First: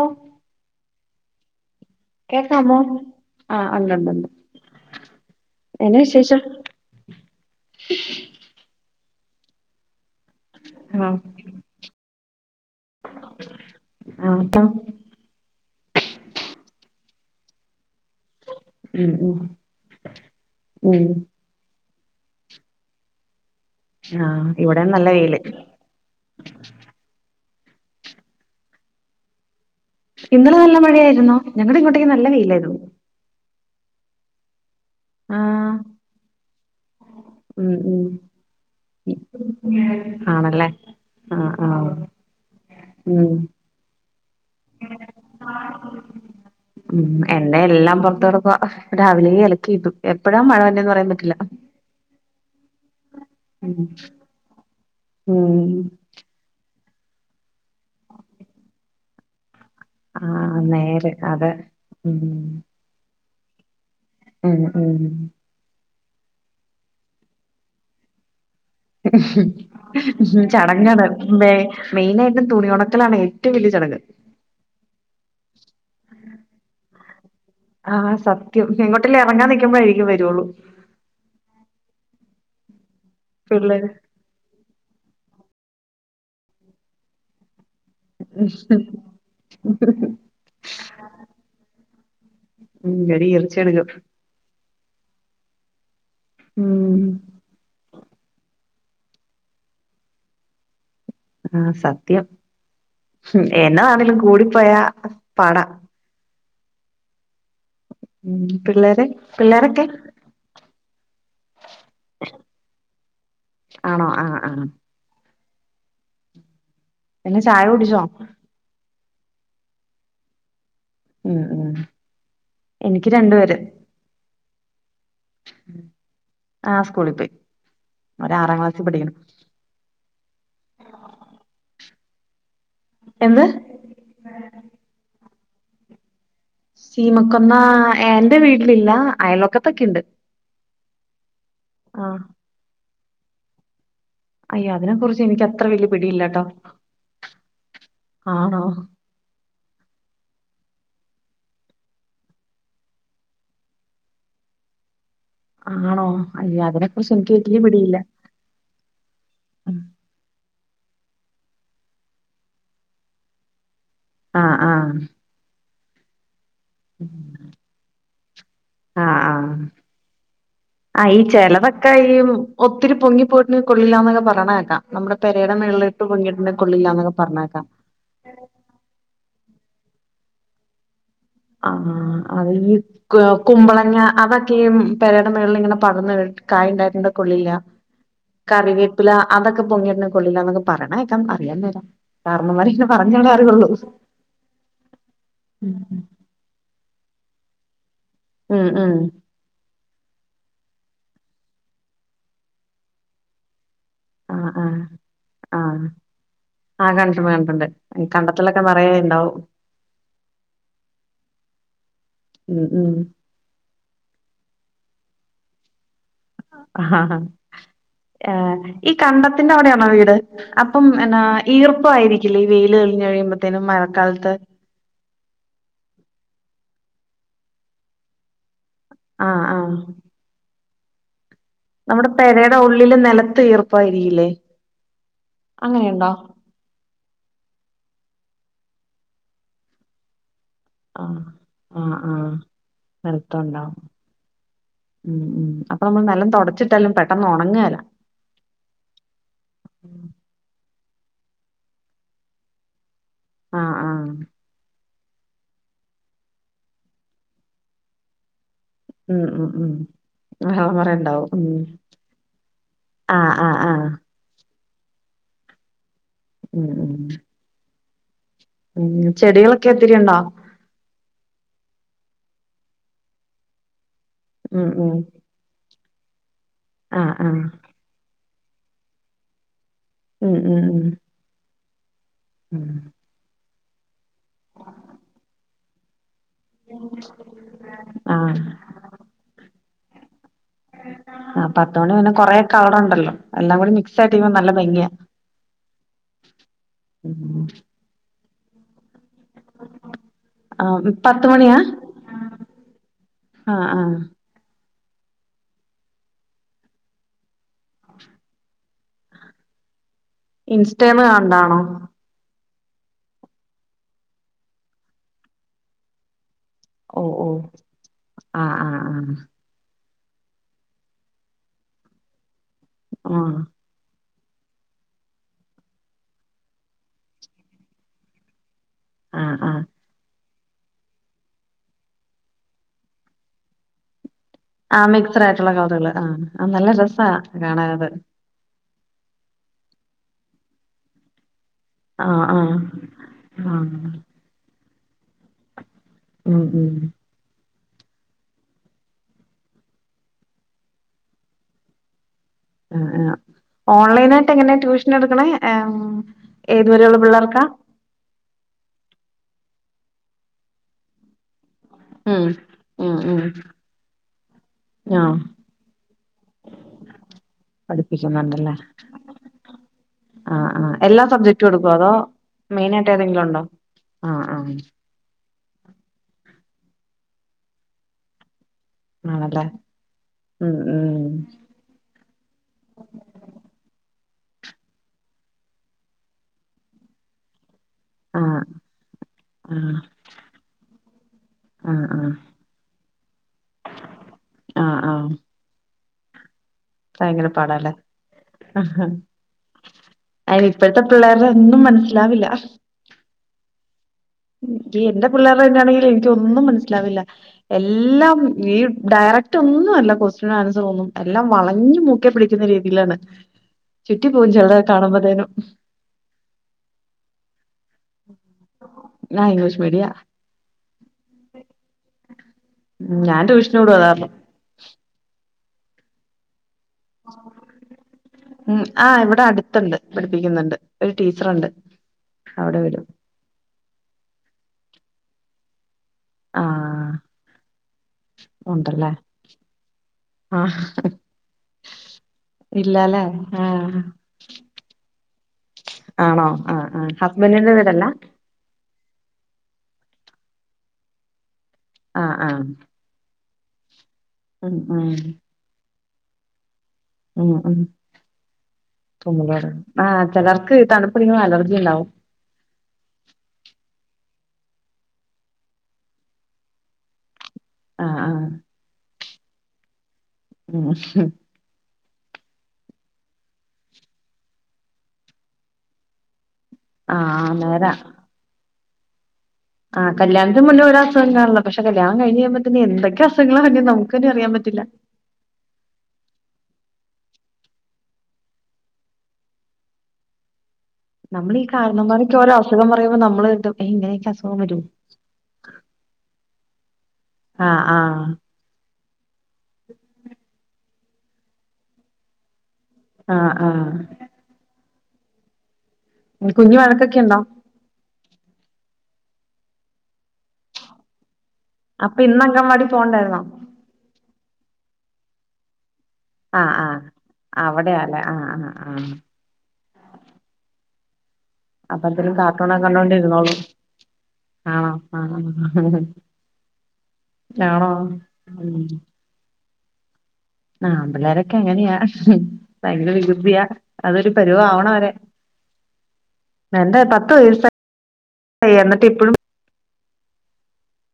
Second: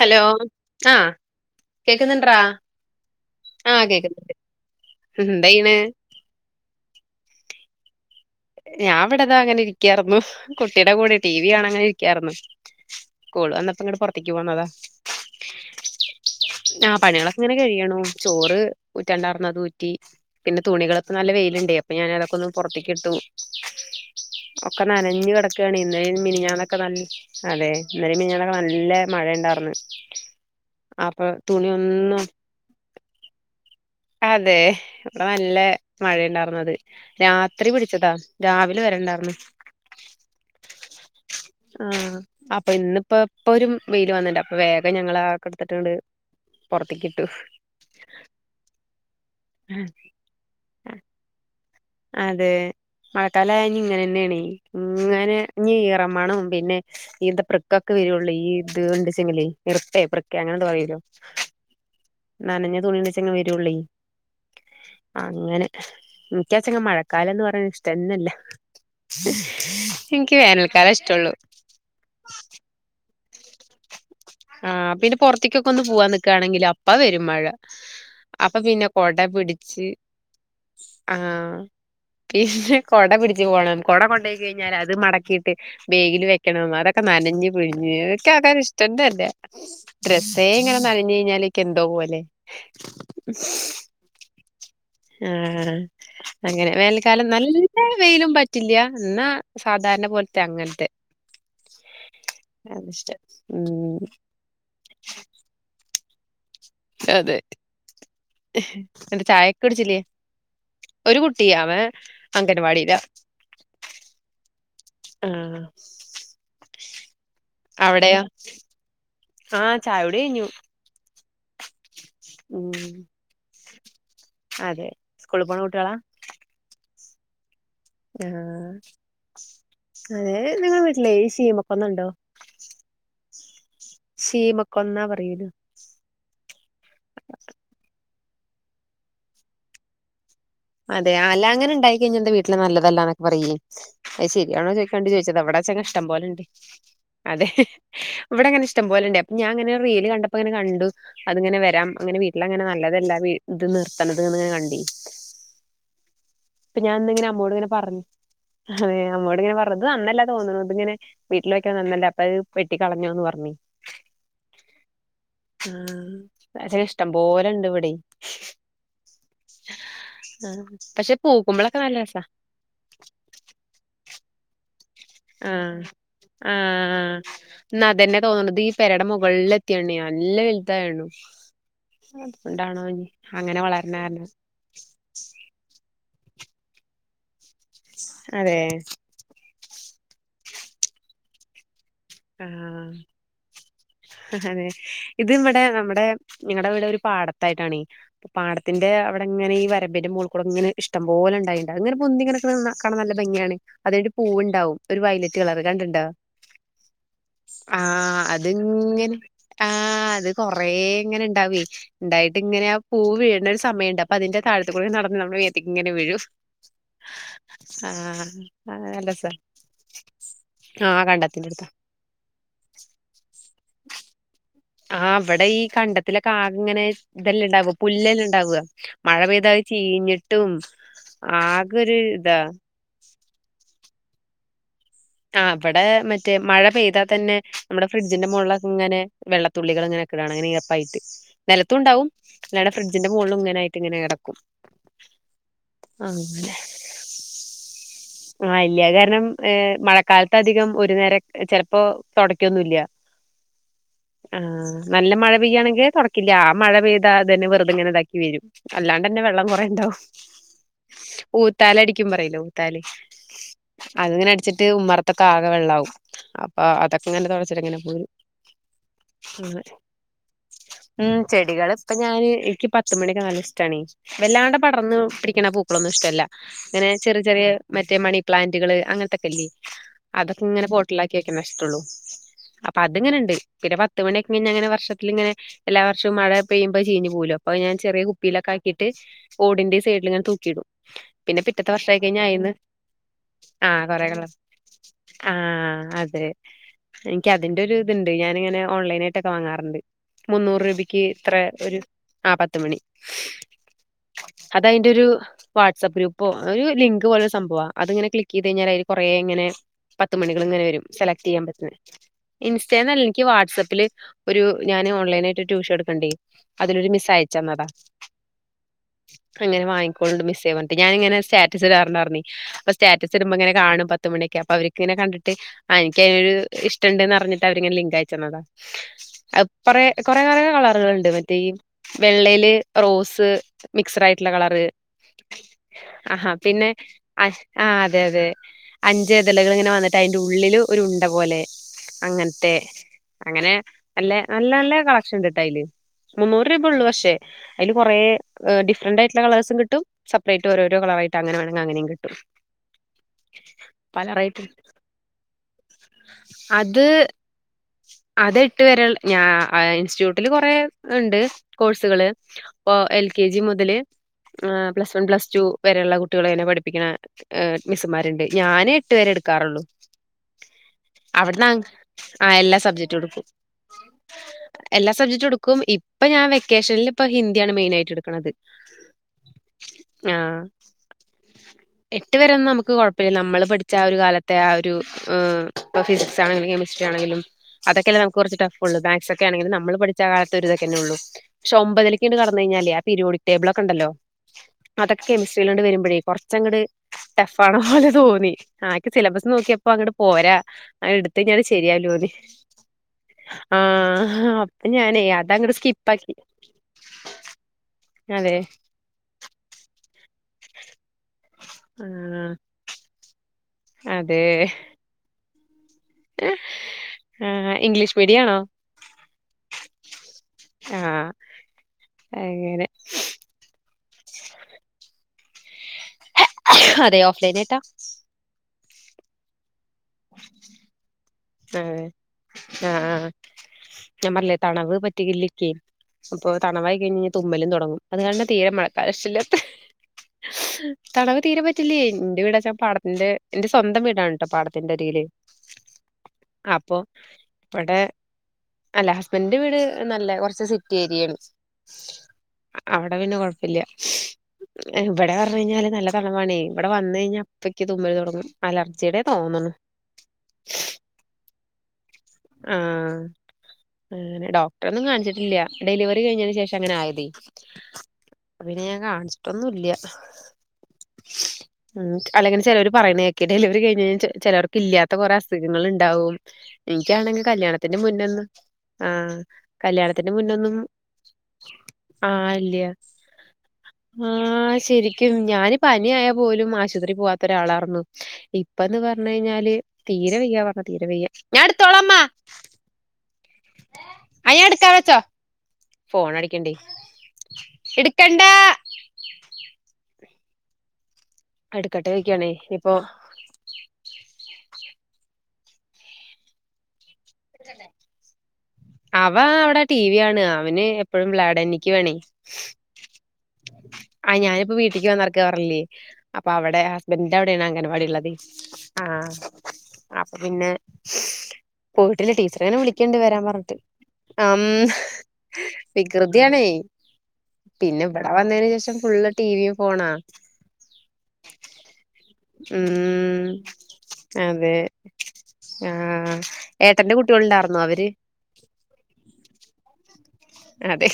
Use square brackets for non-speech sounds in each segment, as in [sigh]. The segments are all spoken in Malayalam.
ഹലോ ആഹ് കേക്കാമോ ആഹ് ഉണ്ടണ്ടണ്ട് കേക്കുന്നുണ്ട്. എന്തെയ്യ്ണ്? എന്നെ വിശേഷം ഞാൻ ഇവിടതാ അങ്ങനെ ഇരിക്കായിരുന്നു കുട്ടിയുടെ കൂടെ ആഹ് ടി വി ആണ അങ്ങനെ ഇരിക്കായിരുന്നു സ്ൂൾ വന്നപ്പോ ഇങ്ങോട്ട് പുറത്തേക്ക് ആഹ് ട്ടോ പോന്നതാ ആ പണികളൊക്കെങ്ങനെ കഴിയണോ ചോറ് ഉം ഉം ഊറ്റാണ്ടായിർന്ന അത് ഊറ്റി പിന്നെ ഉം തുണികളക്കെ നല്ല വെയിലുണ്ടപ്പ അപ്പ ഞാന അതൊക്കൊ ഒന്ന് പുറത്ത കിട്ടും ആഹ് ഒക്കെ ഇവിടെ നല്ല നനഞ്ഞു വെയില് കിടക്കയാണ് ഇന്നേം മിനഞ്ഞാനൊക്കെ നല്ല അതെ എന്നര്പോ ഞങ്ങളൊക്കെ നല്ല മഴയ ഉണ്ടായിർന്ന് ഇന്നലെ നല്ല മഴ ആയിരുന്നോ ഞങ്ങളുടെ ഇങ്ങോട്ടേക്ക് നല്ല വെയിലായിരുന്നു അതെ അവിടെ നല്ല ആഹ് മഴുണ്ടായിരുന്നു അത് രാത്രി ഉം പിടിച്ചതാ രാവിലെ വരണ്ടായിരുന്നു ആണല്ല ആഹ് അപ്പൊ ഇന്നിപ്പോ ഉം ഇപ്പ ഒരു വെയില് വന്നി വേഗം ഞങ്ങള് ആഹ് കെടുത്തിട്ടണ്ട് ഉം പൊറത്തേകിട്ടു എന്റെ എല്ലാം പൊറത്ത് കെടക്കുവാ രാവിലെ ഇലക്കി ഇട്ടും എപ്പഴാ മഴ വര്ണ് പറയാൻ പറ്റില്ല അതെ മഴക്കാല ഉം ഇങ്ങനെന്നെണൈ ഇങ്ങനെ ഉം ഇ ഇറമാണം പിന്നെ ന്നെ ഈത്ത പ്രക്കൊക്കെ വരുള്ളൂ ഈ ഇത്ണ്ട്ച്ചെങ്കി ഇറിക്കെ പൃക്കെ അങ്ങനെ ആഹ് എന്തോ പറയല്ലോ നേരെ അതെ നനഞ്ഞ തുണിയുടെ വരുള്ളി ആഹ് ഉം മിക്കച്ചങ്ങ മഴക്കാലം എന്ന് പറയനനത് ഇഷ്ടമില്ല വേനൽക്കാലം ചടങ്ങാണ് ഇഷ്ടള്ളൂ മെയിനായിട്ടും തുണി ഉണക്കലാണ് ഏറ്റവും വലിയ ചടങ്ങ് ആഹ് പിന്നെ പുറത്തിക്കൊക്കെ ഒന്ന് പോവാൻ നിക്കാണെങ്കിൽ അപ്പാ വരും മഴ ആഹ് അപ്പൊ സത്യം പിന്നെ കൊട എങ്ങോട്ടേലും എറങ്ങാൻ പിടിച്ച് നിക്കുമ്പോഴായിരിക്കും വരുള്ളൂ ആഹ് പിന്നെ കുട പിടിച്ച് പോണം പിള്ളേര് കൊട കൊണ്ട് പോയ്യി കഴിഞ്ഞാൽ അത് മടക്കിയിട്ട് ബേഗിൽ വെക്കണം അതൊക്കെ നനഞ്ഞ് കുഴിഞ്തൊക്കെ ആൾക്കാ ഇഷ്ടനനല [unintelligible] രസേ ഇങ്ങനെ നനഞ്ഞു കഴിഞ്ഞാലേക്കെ ന്തോ പോല്ലേ ഉം ഒരു ഈർച്ച എടുക്കും ആഹ് അങ്ങനെ ഉം വേനൽക്കാലം നല്ല വെയിലും പ പില്ല എന്നാ സാധാരണ പോലത്തെ അങ്ങനത്തെ ആഹ് സത്യം അതിഷ്ടം ഉം എന്നതാണെങ്കിലും കൂടിപ്പോയാ പാടാ അതെ ഉം പിള്ളേര് എന്റെ പിള്ളേരൊക്കെ ചായക്കോടിച്ചില്ലിയേ ഒരു കുട്ടിയ അവൻ അംഗൻവാടിയിലാ ആണോ ആഹ് ആഹ് ആഹ് പിനെ ചായ കുടിച്ചോ ആഹാ ചായകുടെയ്ഞു ഉം ഉം എനിക്ക് രണ്ടു പേര് അതെ സ്കൂൾ പോണ കുട്ടിയോളാ കുളിപ്പോയ് ആഹ് അതെ നിങ്ങ വീട്ടിലെയ് ഈ സീമക്കൊന്നുണ്ടോ എന്ത് ശീമകൊന്ന എന്ന് പറീലേ സീമക്കൊന്ന എൻ്റെ വീട്ടിലില്ല അയലൊക്കത്തൊക്കെയുണ്ട് അതെ അല്ല അങ്ങനെ ഉണ്ടായിക്കഴിഞ്ഞ എന്റെ വീട്ടില് നല്ലതല്ലാന്നക്കെ പറയിയ് അത് ശരിയാണോ അയ്യോ ചോയിചാൻ അതിനെ വേണ്ടി കുറിച്ച് ചോദിച്ചത എനിക്ക് അവിടാ അത്ര വച്ചക്കെ വലിയ ഇഷ്ടം പോലെ ഉണ്ട് പിടിയില്ലാട്ടോ. അതെ ആണോ? ഇവിടെങ്ങനെ ഇഷ്ടം പോലണ്ടേ അപ്പൊ ഞാൻ അങ്ങനെ റിയല് കണ്ടപ്പോ ഇങ്ങനെ കണ്ടു അത്ങ്ങനെ വരാം അങ്ങ നല്ലതല്ല ഇത് നിർത്തണത്ന്ന്ങ്ങനെ കണ്ടി [inaudible] ആണോ അയ്യോ അതിനെ കുറിച്ച് എനിക്ക് വല്ല്യ പിടിയില്ല അതേ അമ്മോടിങനെ പറഞു ഇത്നനനല തോന്നുന്നു ങ്ങനെ വീട്ടിലോക്കാ നന്നല്ല അപ്പൊ അത് വെട്ടി കളഞ്ഞോന്ന് പറഞ്ഞി ആഹ് ആഹ് ഉം അച്ച ഇഷ്ടം പോലെ ഇണ്ട് ഇവിടെ ആഹ് ആഹ ആഹ് ആ പക്ഷെ ഈ പൂക്കുമ്പളൊക്കെ ചെലതൊക്കെ നല്ല ഈ രസാ ഒത്തിരി പൊങ്ങി പോയിട്ട് കൊള്ളില്ലന്നൊക്കെ പറയണ് കേക്കാം നമ്മുടെ പെരേടെ ആഹ മേളിലിട്ട് പൊങ്ങിയിട്ടുണ്ടെങ്കിൽ ആഹ കൊള്ളില്ലാന്നൊക്കെ പറയണ കേക്കാം. എന്നാ അതന്നെ തോന്നുന്നത് ഈ പെടെ മുകളിൽ [unintelligible] ആ അത ഈ അതുകൊണ്ടാണോ ഇനി അങ്ങനെ വളരണ കുമ്പളങ്ങ കാരണം അതൊക്കെ പെരയുടെ മേളിൽ ഇങ്ങനെ പടർന്നു കഴി കായണ്ടായിട്ട കൊള്ളില്ല അതെ കറിവേപ്പില അതൊക്കെ പൊങ്ങിട കൊില്ലാൊക്കെ പറയണേകാം അറീയാൻമേല ആഹ അതെ ഇത് ഇവിടെ ഉം. നമ്മുടെ ഞങ്ങളടെ ഇവിടെ ഒരു പാടത്തായിട്ടാണ് ആണേ ഉം പാടത്തിന്റെ ഉം. അവിടെങ്ങനെ ഈ [unintelligible] മൂക്കൂട ഇങ്ങനെ ഇഷ്ട പോല ഉണ്ടായിുണ്ട് അങ്ങനെൊന്തിങ്ങനൊക്കെ നല്ല ഭംഗിയാണ് അതൊരു പൂവ ആഹ് ആഹ്. ഉണ്ടാവും ഒരു വയലറ്റ് കളർ കണ്ടുണ്ട ആ കണ്ടിട്ടുണ്ട് കണ്ടത്തിലൊക്കെ നെറയെ ഇണ്ടാവും ആ അത് കൊറെ ഇങ്ങനെ ഇണ്ടാവെ ഇണ്ടായിട്ട് ഉം ഇങ്ങനെ ഉം പൂ വീഴണ സമയണ്ട് അപ്പ അതിന്റെ താഴത്ത് പുഴു നടന്ന് നമ്മളെ മേത്ത്ക്ക്ങ്ങന വരും ആഹ ഹഹ അത് ആ ഈ നല്ല രസാ കണ്ടത്തിന്റെ അവിടെയാണോ വീട് അപ്പം ആഹ് എന്നാ കണ്ടത്തിന്റെ അടുത്താ ഈർപ്പ ആയിരിക്കില്ലേ ഈ വെയില് തെളിഞ്ഞ് കയുമ്പോഴത്തേനും മഴക്കാലത്ത് ആ വടെ ഈ കണ്ടത്തില് ആകെ ഇങ്ങനെ ഇതെല്ലാം ഇണ്ടാവു പുല്ലെല്ലാം ഇണ്ടാവ മഴ ആഹ് പെയ്താ അത് ചീഞ്ഞിട്ടും ആകെ ഒരു നമ്മടെ ഇതാ പെരേടെ ഉള്ളിലും നെലത്ത് ഈർപ്പായിരിക്കില്ലേ ആ വടെ മറ്റേ മഴ പെയ്താൽ തന്നെ നമ്മടെ ഫ്രിഡ് ജിന്റെ മോൾളെക്കെങ്ങനെ വെള്ളത്തുള്ളികൾങ്ങനെ നിക്കണ കാണാം പായിട്ട് ആഹ് ആഹ് നിലത്തുണ്ടാവും ആഹ് [unintelligible] ഫ്രിഡ്ജിന്റെ നിലത്തുണ്ടാവും മേൾളുങ്ങനായിട്ട്ങ്ങനൊ കെടക്കും ഉം ഉം അപ്പൊ നമ്മള് നെലം തെടച്ചിട്ടാലും പെട്ടെന്ന് ഒണങ്ങോല ആ ഇല്ല കാരണം ഏ മഴക്കാലത്ത് അധികം ഒരു നേരം ചെലപ്പോ തെടക്യന്നുല്ല ആ ആ നല്ല മഴ പെയ്യാണങ്കിൽ തെടക്കില്ല ആ മഴ പെയ്ത അതന്നെ വെറുതങ്ങനെ ഇതാക്കി വരും അല്ലാണ്ടന്നെ ഉം വെള്ളം ഉം ഉം കൊറെണ്ടാവും വെള്ളം നിറയെ ഉണ്ടാവും ഉം ഊത്താലടിക്കും പറയല്ലോ ഊത്താല് ആഹ് ആഹ് ആഹ് അത് അങ്ങനെ അടിച്ചിട്ട് ഉമ്മറത്തൊക്കെ ആകെ വെള്ളാവും അപ്പൊ ഉം ഉം അതൊക്കെ ഇങ്ങനെ തെടച്ചിട്ട് ഇങ്ങനെ പോരും ഉം അങ്ങനെ ചെടികളൊക്കെ ഒത്തിരി ഉണ്ടോ ഉം ചെടികൾ ഇപ്പൊ ഞാന് എനിക്ക് പത്തുമണിക്കള് നല്ല ഇഷ്ടാണ് വല്ലാണ്ട് ഉം ഉം പടർന്ന് പിടിക്കണ പൂ [unintelligible] ളൊന്നും ഇഷ്ടല്ല ഇങ്ങനെ ആഹ് ചെറ്യോ ആഹ് ചെറ്യോ മറ്റേ മണി പ്ലാന്റുകള് അങ്ങൻത്തെക്കെല്ലേ ഉം അതൊക്കെ ഉം ഇങ്ങനെ ഉം പോട്ടിലാക്കി വക്ണ ഇഷ്ടെള്ളു ഉം അപ്പൊ അത്ങ്ങനെണ്ട് പിന്നെ പത്ത് മണിക്കെങ്ങനെ വർഷത്തില്ങ്ങന എല്ലാവ വർഷം മഴ പെയ്യ്മ്പോ ചീഞ്ഞ് പോവൂലെ അപ്പ ഞാൻ ചെറിയ ആഹ് കുപ്പിലാക്കിയി്ട്ട് ഓടിന്റെ സൈഡില്ങ്ങനെ തൂക്കി ക്കിടും പിന്നെ ആഹ് പിറ്റത്തെ പത്തുമണി വർഷായി പിന്നെ കഴിഞ്ഞാൽ കൊറെ ആയ്ന്ന് കളറുണ്ടല്ലോ എല്ലാം ആ കൂടി മിക്സ് കൊറെേ ആയിട്ടിരിക്കുമ്പോ കള്ളസ് നല്ല ഭംഗിയാ ആ അതെ എനിക്ക് ഉം അതിന്റെ ഒരു ഇത്ണ്ട് ഞാനിങ്ങനെ ഓൺലൈനായിട്ട് [unintelligible] വാങ്ങാറ്ണ്ട് മുന്നൂറ് ആഹ് രൂപയ്ക്ക് പത്ത് ഇത്ര മണിയാ ഒരു ആ പത്തുമണി ആഹ ഇതയിന്റെരു വാട്സ്ആപ്പ് ഗ്രൂപ്പേ ഒര്ലിങ്ക് പോലെ സംഭവ അത്ങ്ങനെ ക്ലിക്ക് ചെയ്തഴിഞ്ഞാല് കൊറെ ഇങ്ങനെ പത്ത് മണികള്ങ്ങനെ വരും ഇൻസ്റ്റേന്ന് സെലക്ട് ചെയ്യാ കണ്ടാണോ [unintelligible] ഇൻസ്റ്റയിൽന്നല്ല എനിക്ക് വാട്സപ്പില് ഒരു ഞാന് ഓൺലൈനായിട്ട് ട്യൂഷൻ എടുക്ക്ണ്ടോ അതിലൊരു ഓഹ് ഓഹ് മിസ്സയച്ചന്നതാ ആഹ് ആഹ് അങ്ങനെ വാങ്ങി ഇപ്പളുണ്ട് മിസ്സേ പറഞ്ഞിട്ട് ഞാന്ങ്ങനെ സ്‌റ്റാറ്റസ് ഇടാറ്ണ്ടായിര്ന്നേ അപ്പൊ ആഹ് ആഹ് സ്റ്റാറ്റസിടുമ്പോ ഇങ്ങനെ കാണും പത്തുമണിക്കെ അപ്പ അവര്ക്കങ്ങനെ കണ്ടിട്ട് ഇനിക്ക് അയിനൊരു ഇഷ്ടണ്ട്ന്നറിഞ്ഞിട്ട് അവരിങ്ങനെ ലിങ്ക് അയച്ചന്നതാ ആഹ് ആഹ് അപ്പറെ പലെ പലേ കളറ്കള്ണ്ട് മറ്റേ ഈ വെള്ളേല് റോസ് മിക്സടായി ആ മിക്സടായിട്ടുള്ള കളറുകള് ആ നല്ല രസ ആ അതെ അതെ അഞ്ച് ഇതലകള് ഇങ്ങനെ വന്നിട്ട് അതിന്റെ ഉള്ളില് ഒരു ഉണ്ട പോലെ ആഹ് അങ്ങനത്തെ ആഹ് അങ്ങനെ ആഹ് നല്ല നല്ല നല്ല [unintelligible] ഉം മുന്നൂറ് രൂപ ഉം ഒള്ളു പക്ഷേ അയില് കൊറേ ഡിഫറന്റായിട്ട്ള്ള കളേഴ്സും കിട്ടും സെപ്പറേറ്റ് ഓരോരോ കളറായിട്ട് അങ്ങനെ വേണങ്ക അങ്ങനിം കിട്ടും. ആ ആ പല റേറ്റ് ഓൺലൈനായിട്ടെങ്ങനെ ട്യൂഷനെട്ക്ക്ണേ എ അത് ഏതുവരെയുള്ള പിള്ളേർക്കാ? അത് എട്ട് വരെ ഞാ ഇൻസ്റ്റിറ്റ്യൂട്ടില് കൊറെ ഇണ്ട് കോഴ്സുകള് ഉം ഇപ്പൊ ഉം എൽ ഉം കെ ജി മുതല് ഏ പ്ലസ് വൺ ആഹ് പ്ലസ് ടു വരെള്ള കുട്ടിളെനെ പഠിപ്പിക്ക്ണേ ഏ മിസ്സുമാര്ണ്ട് പഠിപ്പിക്കുന്നുണ്ടല്ലേ ഞാന് എട്ടവരെ എട്ക്കാറൊള്ളു ആ ആ എല്ലാ സബ്ജക്റ്റും എടുക്കോ? അതോ ആ എല്ലാ മെയിനായിട്ട് സബ്ജക്റ്റും എടുക്കും. ഏതെങ്കിലുണ്ടോ? ആഹ ആ [unintelligible] ടുക്കും ഇപ്പ ഞാൻ വെക്കേഷനിലിപ്പോ ഹിന്ദിയാണ് മെയിനായിട്ട് ഇട്ക്ക്ണത്. ആണല്ലേ ഉം ഉം അതിനൊന്നും നമ്മക്ക് കൊഴപ്പല്ല നമ്മള് പഠിച്ച ആ ഒരു കാലത്തെ ആ ഒരു ഏഹ് ഇപ്പം ഫിസിക്സാണെങ്കിലും കെമസ്ട്രി യാണെങ്കിലും അതൊക്കെല്ലേ നമ്മക്ക് കൊറച്ച് ആഹ് റ്റഫൊള്ളു മാത്‍സൊക്കെണെങ്കിലും നമ്മള് ആഹ് പഠിച്ച കാലത്തെ ഒരിതൊക്കെന്നൊള്ളു പക്ഷെ ആഹ് ആഹ് ഒൻപത്തിലേക്കങ്ങട് കടന്നകഴിഞ്ഞാല് ല്ലേ ആ പിരിയോടിക് ടേബിളൊക്കണ്ടല്ലോ ആഹ് അതൊക്കെ ആഹ് കെമിസ്ട്രിലാണ്ട്‌ വരുമ്പഴേ കൊറച്ചങ്ങട് ഭയങ്കര പാടാല്ലേ റ്റഫാണപോലെ തോന്നി ആ ഇക്ക് സിലബസ് നോക്കിയപ്പോ അങ്ങട്ട് പോരാ അയിന് ഇപ്പഴത്തെ ആ എട്ത്ത് പിള്ളേരുടെ കഴിഞ്ഞാ [unintelligible] ഒന്നും ശെരിയായി മനസ്സിലാവില്ല ആഹ് അപ്പൊ ഈ ഞാനേ എന്റെ അതങ്ങട് പിള്ളേർടെന്നെയാണെങ്കില് സ്കിപ്പാക്കി. എനിക്കൊന്നും മനസ്സിലാവില്ല എല്ലാം അതെ ഈ ഡ കറക്റ്റൊന്നുഅല്ല കൊസ്റ്റ്യാൻ ആൻസറൊന്നും എല്ലാം വളഞ്ഞ് മൂക്കെ ആഹ് പിടിക്ക്ന്ന രീതിയിലാണ് ചുറ്റിപോവും ചെലതെക്കെ കാണുമ്പത്തേനും. [unintelligible] ആ ഇംഗ്ലീഷ് മീഡിയാണോ? ഞാൻ ഇംഗ്ലീഷ് ആ മ് ഞാൻ ട്യൂഷന്‌ വിടും അത്കാരണം അതെ ഓഫ് ലൈനായിട്ടാ? ഉം ആ ഇവടെ അട്ത്ത്ണ്ട് പഠിപ്പിക്കുന്നുണ്ട് ഒരു ടീച്ചറുണ്ട് അവ്ടെ വെരും ഞ്ഞാംപറഞ്ഞില്ലേ തണവ് പറ്റികില്ല്യക്കേ അപ്പൊ തണവായി ആഹ് കഴിഞ്ഞഴിഞ്ഞാ തുമ്മലും തൊടങ്ങും അത് കാരണ തീരെ ഉണ്ടല്ലേ മഴക്കാലഷ്ടല്ലാത്തേ ആഹ് തണവ് തീരെ പറ്റില്ല്യാ? ഇന്റെ വീടാച്ചാ ഇല്ലാല്ലേ പാടത്തിന്റെ എന്റെ ആഹ് സ്വന്തം വീടാണ് ട്ടോ പാടത്തി [unintelligible] ആണോ ആഹ് അപ്പൊം ആഹ് ഹസ്ബൻഡിന്റെ ഇവടെ വീടല്ല അല്ല ഹസ്ബൻഡിന്റെ വീ ട് നല്ല കൊറച്ച് സിറ്റി ഏരിയാണ് ആ ആ ഇല്ല്യ ഇബടെറഞ്ഞ്ഴിഞ്ഞാല് നല്ല തണവാണേ ഇവടെ വന്നഴിഞ്ഞാ ഉം ഉം അപ്പയ്ക്കി തുമ്മല്തൊടങ്ങും അലർജിടെ തോന്നണ് ആഹ ചെലർക്ക് തണുപ്പടിക്കുമ്പോ അലർജിയിണ്ടാവും ആഹ് അങ്ങനെ ഡോക്ടറൊന്നും കാണിച്ചിട്ടില്ല ഡെലിവറി കഴിഞ്ഞന് ശേഷം അങ്ങനെ ആയതെ ആഹ് ആഹ് പിന്നെ ഞാൻ കാണിച്ചിട്ടൊന്നുല്യാ ഉം ഉം അല്ലങ്ങനെ ചെലോര് പറയ്ണേക്കെ ഡെലിവറി കഴിഞഴിഞ്ഞാ ചെലോ ചേലോർക്കില്യാത്ത കൊറേ അസുഖങ്ങള്ണ്ടാവും ഇക്യാണങ്കി ആഹ് നേരാ കല്യാണത്തിന്റെ മുന്നൊന്നും ആ ആഹ് കല്യാണത്തിന് മുന്നേ ഓരസുഖക്കാണുല്ലാ പക്ഷെ കല്യാണം ആഹ് ഇല്ല കഴിഞ്ഞരുമ്പോത്തിന് എന്തൊക്കെ അസുഖങ്ങളാ വര്ണേ നമ്മക്കെന്നെ അറിയാം ആഹ് ശെരിക്കും ഞാന് പനിയായ പോലും ആശുപത്രി പോവാത്തൊരാളാർന്നു ഇപ്പന്ന് പറഞ്ഞഴിഞ്ഞാല് തീരെ വെയ്യ പറഞ്ഞ തീരെ വെയ്യ [inaudible] നമ്മളിയൊക്കെ ഓരോ അസുഖം പറയുമ്പോ നമ്മള് കെരുതും ഏഹ് ഇങ്ങനെയൊക്കെ അസുഖം വരോ? ഫോണടിക്കിണ്ടേ ആഹ് ആഹ് ഇട്ക്കണ്ടാ അട്ക്കട്ടെ വെക്കണേ ആഹ് ആഹ് കുഞ് വഴക്കൊക്കെ ഉണ്ടോ അവ അവിടെ ടി വി കാണാ അവന് എപ്പോഴും ബ്ലാ എ പനിക്യുവാണേ അപ്പൊ ഇന്ന് അങ്കൻവാടി പോണ്ടായിരുന്നോ ആ ഞാനിപ്പോ വീട്ടക്ക് വന്നർക്ക പറഞ്ഞില്ലേ അപ്പൊ ആഹ് അവിടെ ആഹ് ഹസ്ബൻഡന്റെ അവിടെയാണ് അംഗൻവാടി അവിടെയാല്ലേ ഇള്ളതെയ് ആഹ് ആഹ് ആഹ് അപ്പൊ പിന്നെ പോയിട്ടില്ല അപ്പഴത്തേനും ടീച്ചറിങ്ങനെ കാർട്ടൂണൊക്കെ വിളിക്കിണ്ട് വരാൻ കണ്ടോണ്ടിരുന്നോളും പറഞ്ഞിട്ട് ആം ആണോ ആഹ് വികൃതിയാണേ ആണോ പിന്നെ ഇവിടെ വന്നയിന് ശേഷം ഫുള്ള് ടിവിയും ഫോണാ ആ പിള്ളേരൊക്കെ അങ്ങനെയാ ഹും ഭയങ്കര ഉം വികൃതിയാ അതൊരു അതെ പരുവവണ വരെ ആ എന്റെ ഏട്ടന്റെ പത്തു കുട്ടികളുണ്ടായിരുന്നോ അവര് വയസായി എന്നിട്ട് ഇപ്പഴും അതെ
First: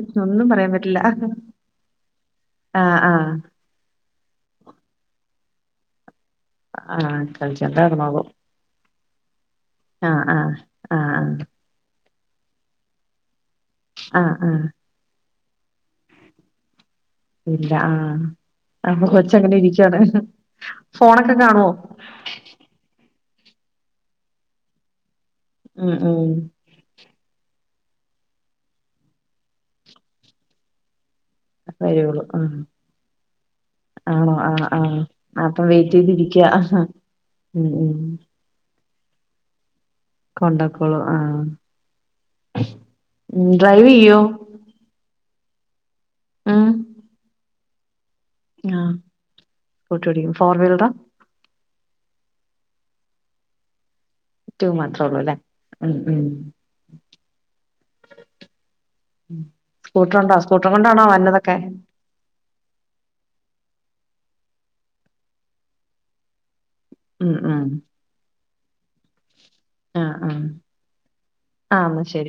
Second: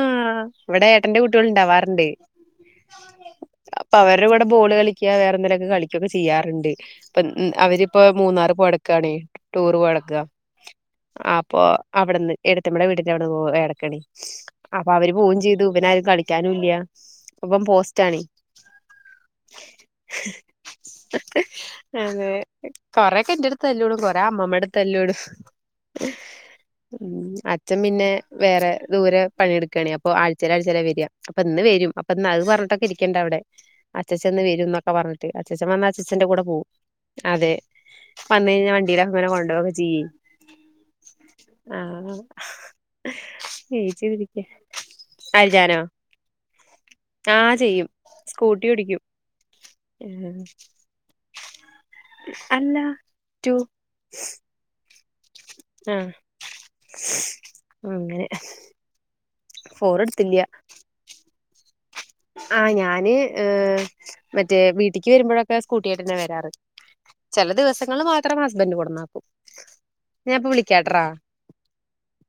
ആ ഒന്നും പറയാൻ ഇവിടെ പറ്റില്ല ഏട്ടന്റെ കൂട്ടികൾ ഇണ്ടാവാറുണ്ട് ആഹ് ആഹ് അപ്പൊ അവർടെ കൂടെ ബോള് കളി കിക്ക വേറെ എന്തെലുമൊക്കെ കളിക്കുകൊക്കെ ചെയ്യാറുണ്ട് ആഹ് ഇപ്പം അവരിപ്പ കളിച്ചോണ്ടായിരുന്നോളും മൂന്നാറ് പോയിരിക്കാണ് ടൂർ പോയ്ക്കാ ആഹ് ആഹ് ആഹ് ആഹ് അപ്പൊ അവിടെന്ന് എടത്തമ്മളെ വീട്ടിൽ അവിടെന്ന് പോ എടക്കണി ആഹ് ആഹ് അപ്പൊ അവര് പോവയും ചെയ്തു പിന്നെ ആരും കളിക്കാനും ഇല്ല കളിക്കാനും ഇല്ല ഇല്ല ആഹ ആമ്മ കൊച്ച അങ്ങനെ ഇരിക്കയാണ് ഫോണൊക്കെ കാണുവോ എന്റെടുത്ത്ല്ലൂടും കുറേ അമ്മമയുടെക്കുെടെത്തല്ലോടും ആഹ ആഹ അച്ഛൻ പിന്നെ വേറെ ദൂരെ പണിയെടുക്കുകയാണെങ്ക അപ്പൊ ആഴ്ചയില ആഴ്ചാല വരിക അപ്പൊ ഇന്ന് വരും അപ്പൊ വരുള്ളൂ ഇന്ന് അത് ഉം പറഞ്ഞിട്ടൊക്കെ ഇരിക്കേണ്ട അവിടെ അച്ചച്ചൻ വരും എന്നൊക്കെ പറഞ്ഞിട്ട് അച്ചച്ചൻ വനാൽ അച്ച ആഹ അതെ വന്ന കഴിഞ്ഞാൽ വണ്ടിൽ അങ്ങനെ കൊണ്ടു പോകും കൊണ്ടാക്കോളൂ ആഹ ആഹ് ഉ ഡ്രൈവ് ചെയ്യോ അൽ ഉം ആഹ ചെയ്യും സ്കൂട്ടി ആഹ് ഓടിക്കും സ്കൂട്ടി ഓടിക്കും ഫോർ വീലറാ അല്ലാ മാത്രം ഉള്ളൂ അല്ലേ ആഹ് അങ്ങനെ ഫോർ സ്കൂട്ടർുണ്ടോ സ്കൂട്ടർ കൊണ്ടാണോ വരന്നതൊക്കെ ആഹ ഞാന് മറ്റേ വീട്ടിക്ക് വരുമ്പോഴൊക്കെ സ്കൂട്ടിയയിട്ട് തന്നെ വരാറ് ഉം ചില ഉം ദിവസങ്ങള്ൾ മാത്രം ഹസ്ബന്ഡ് കൊടുന്നക്കും ആഹ് ആഹ് ഞാനിപ്പോ വിളിക്കാട്ടാ ആഹ് എന്നാ ശരി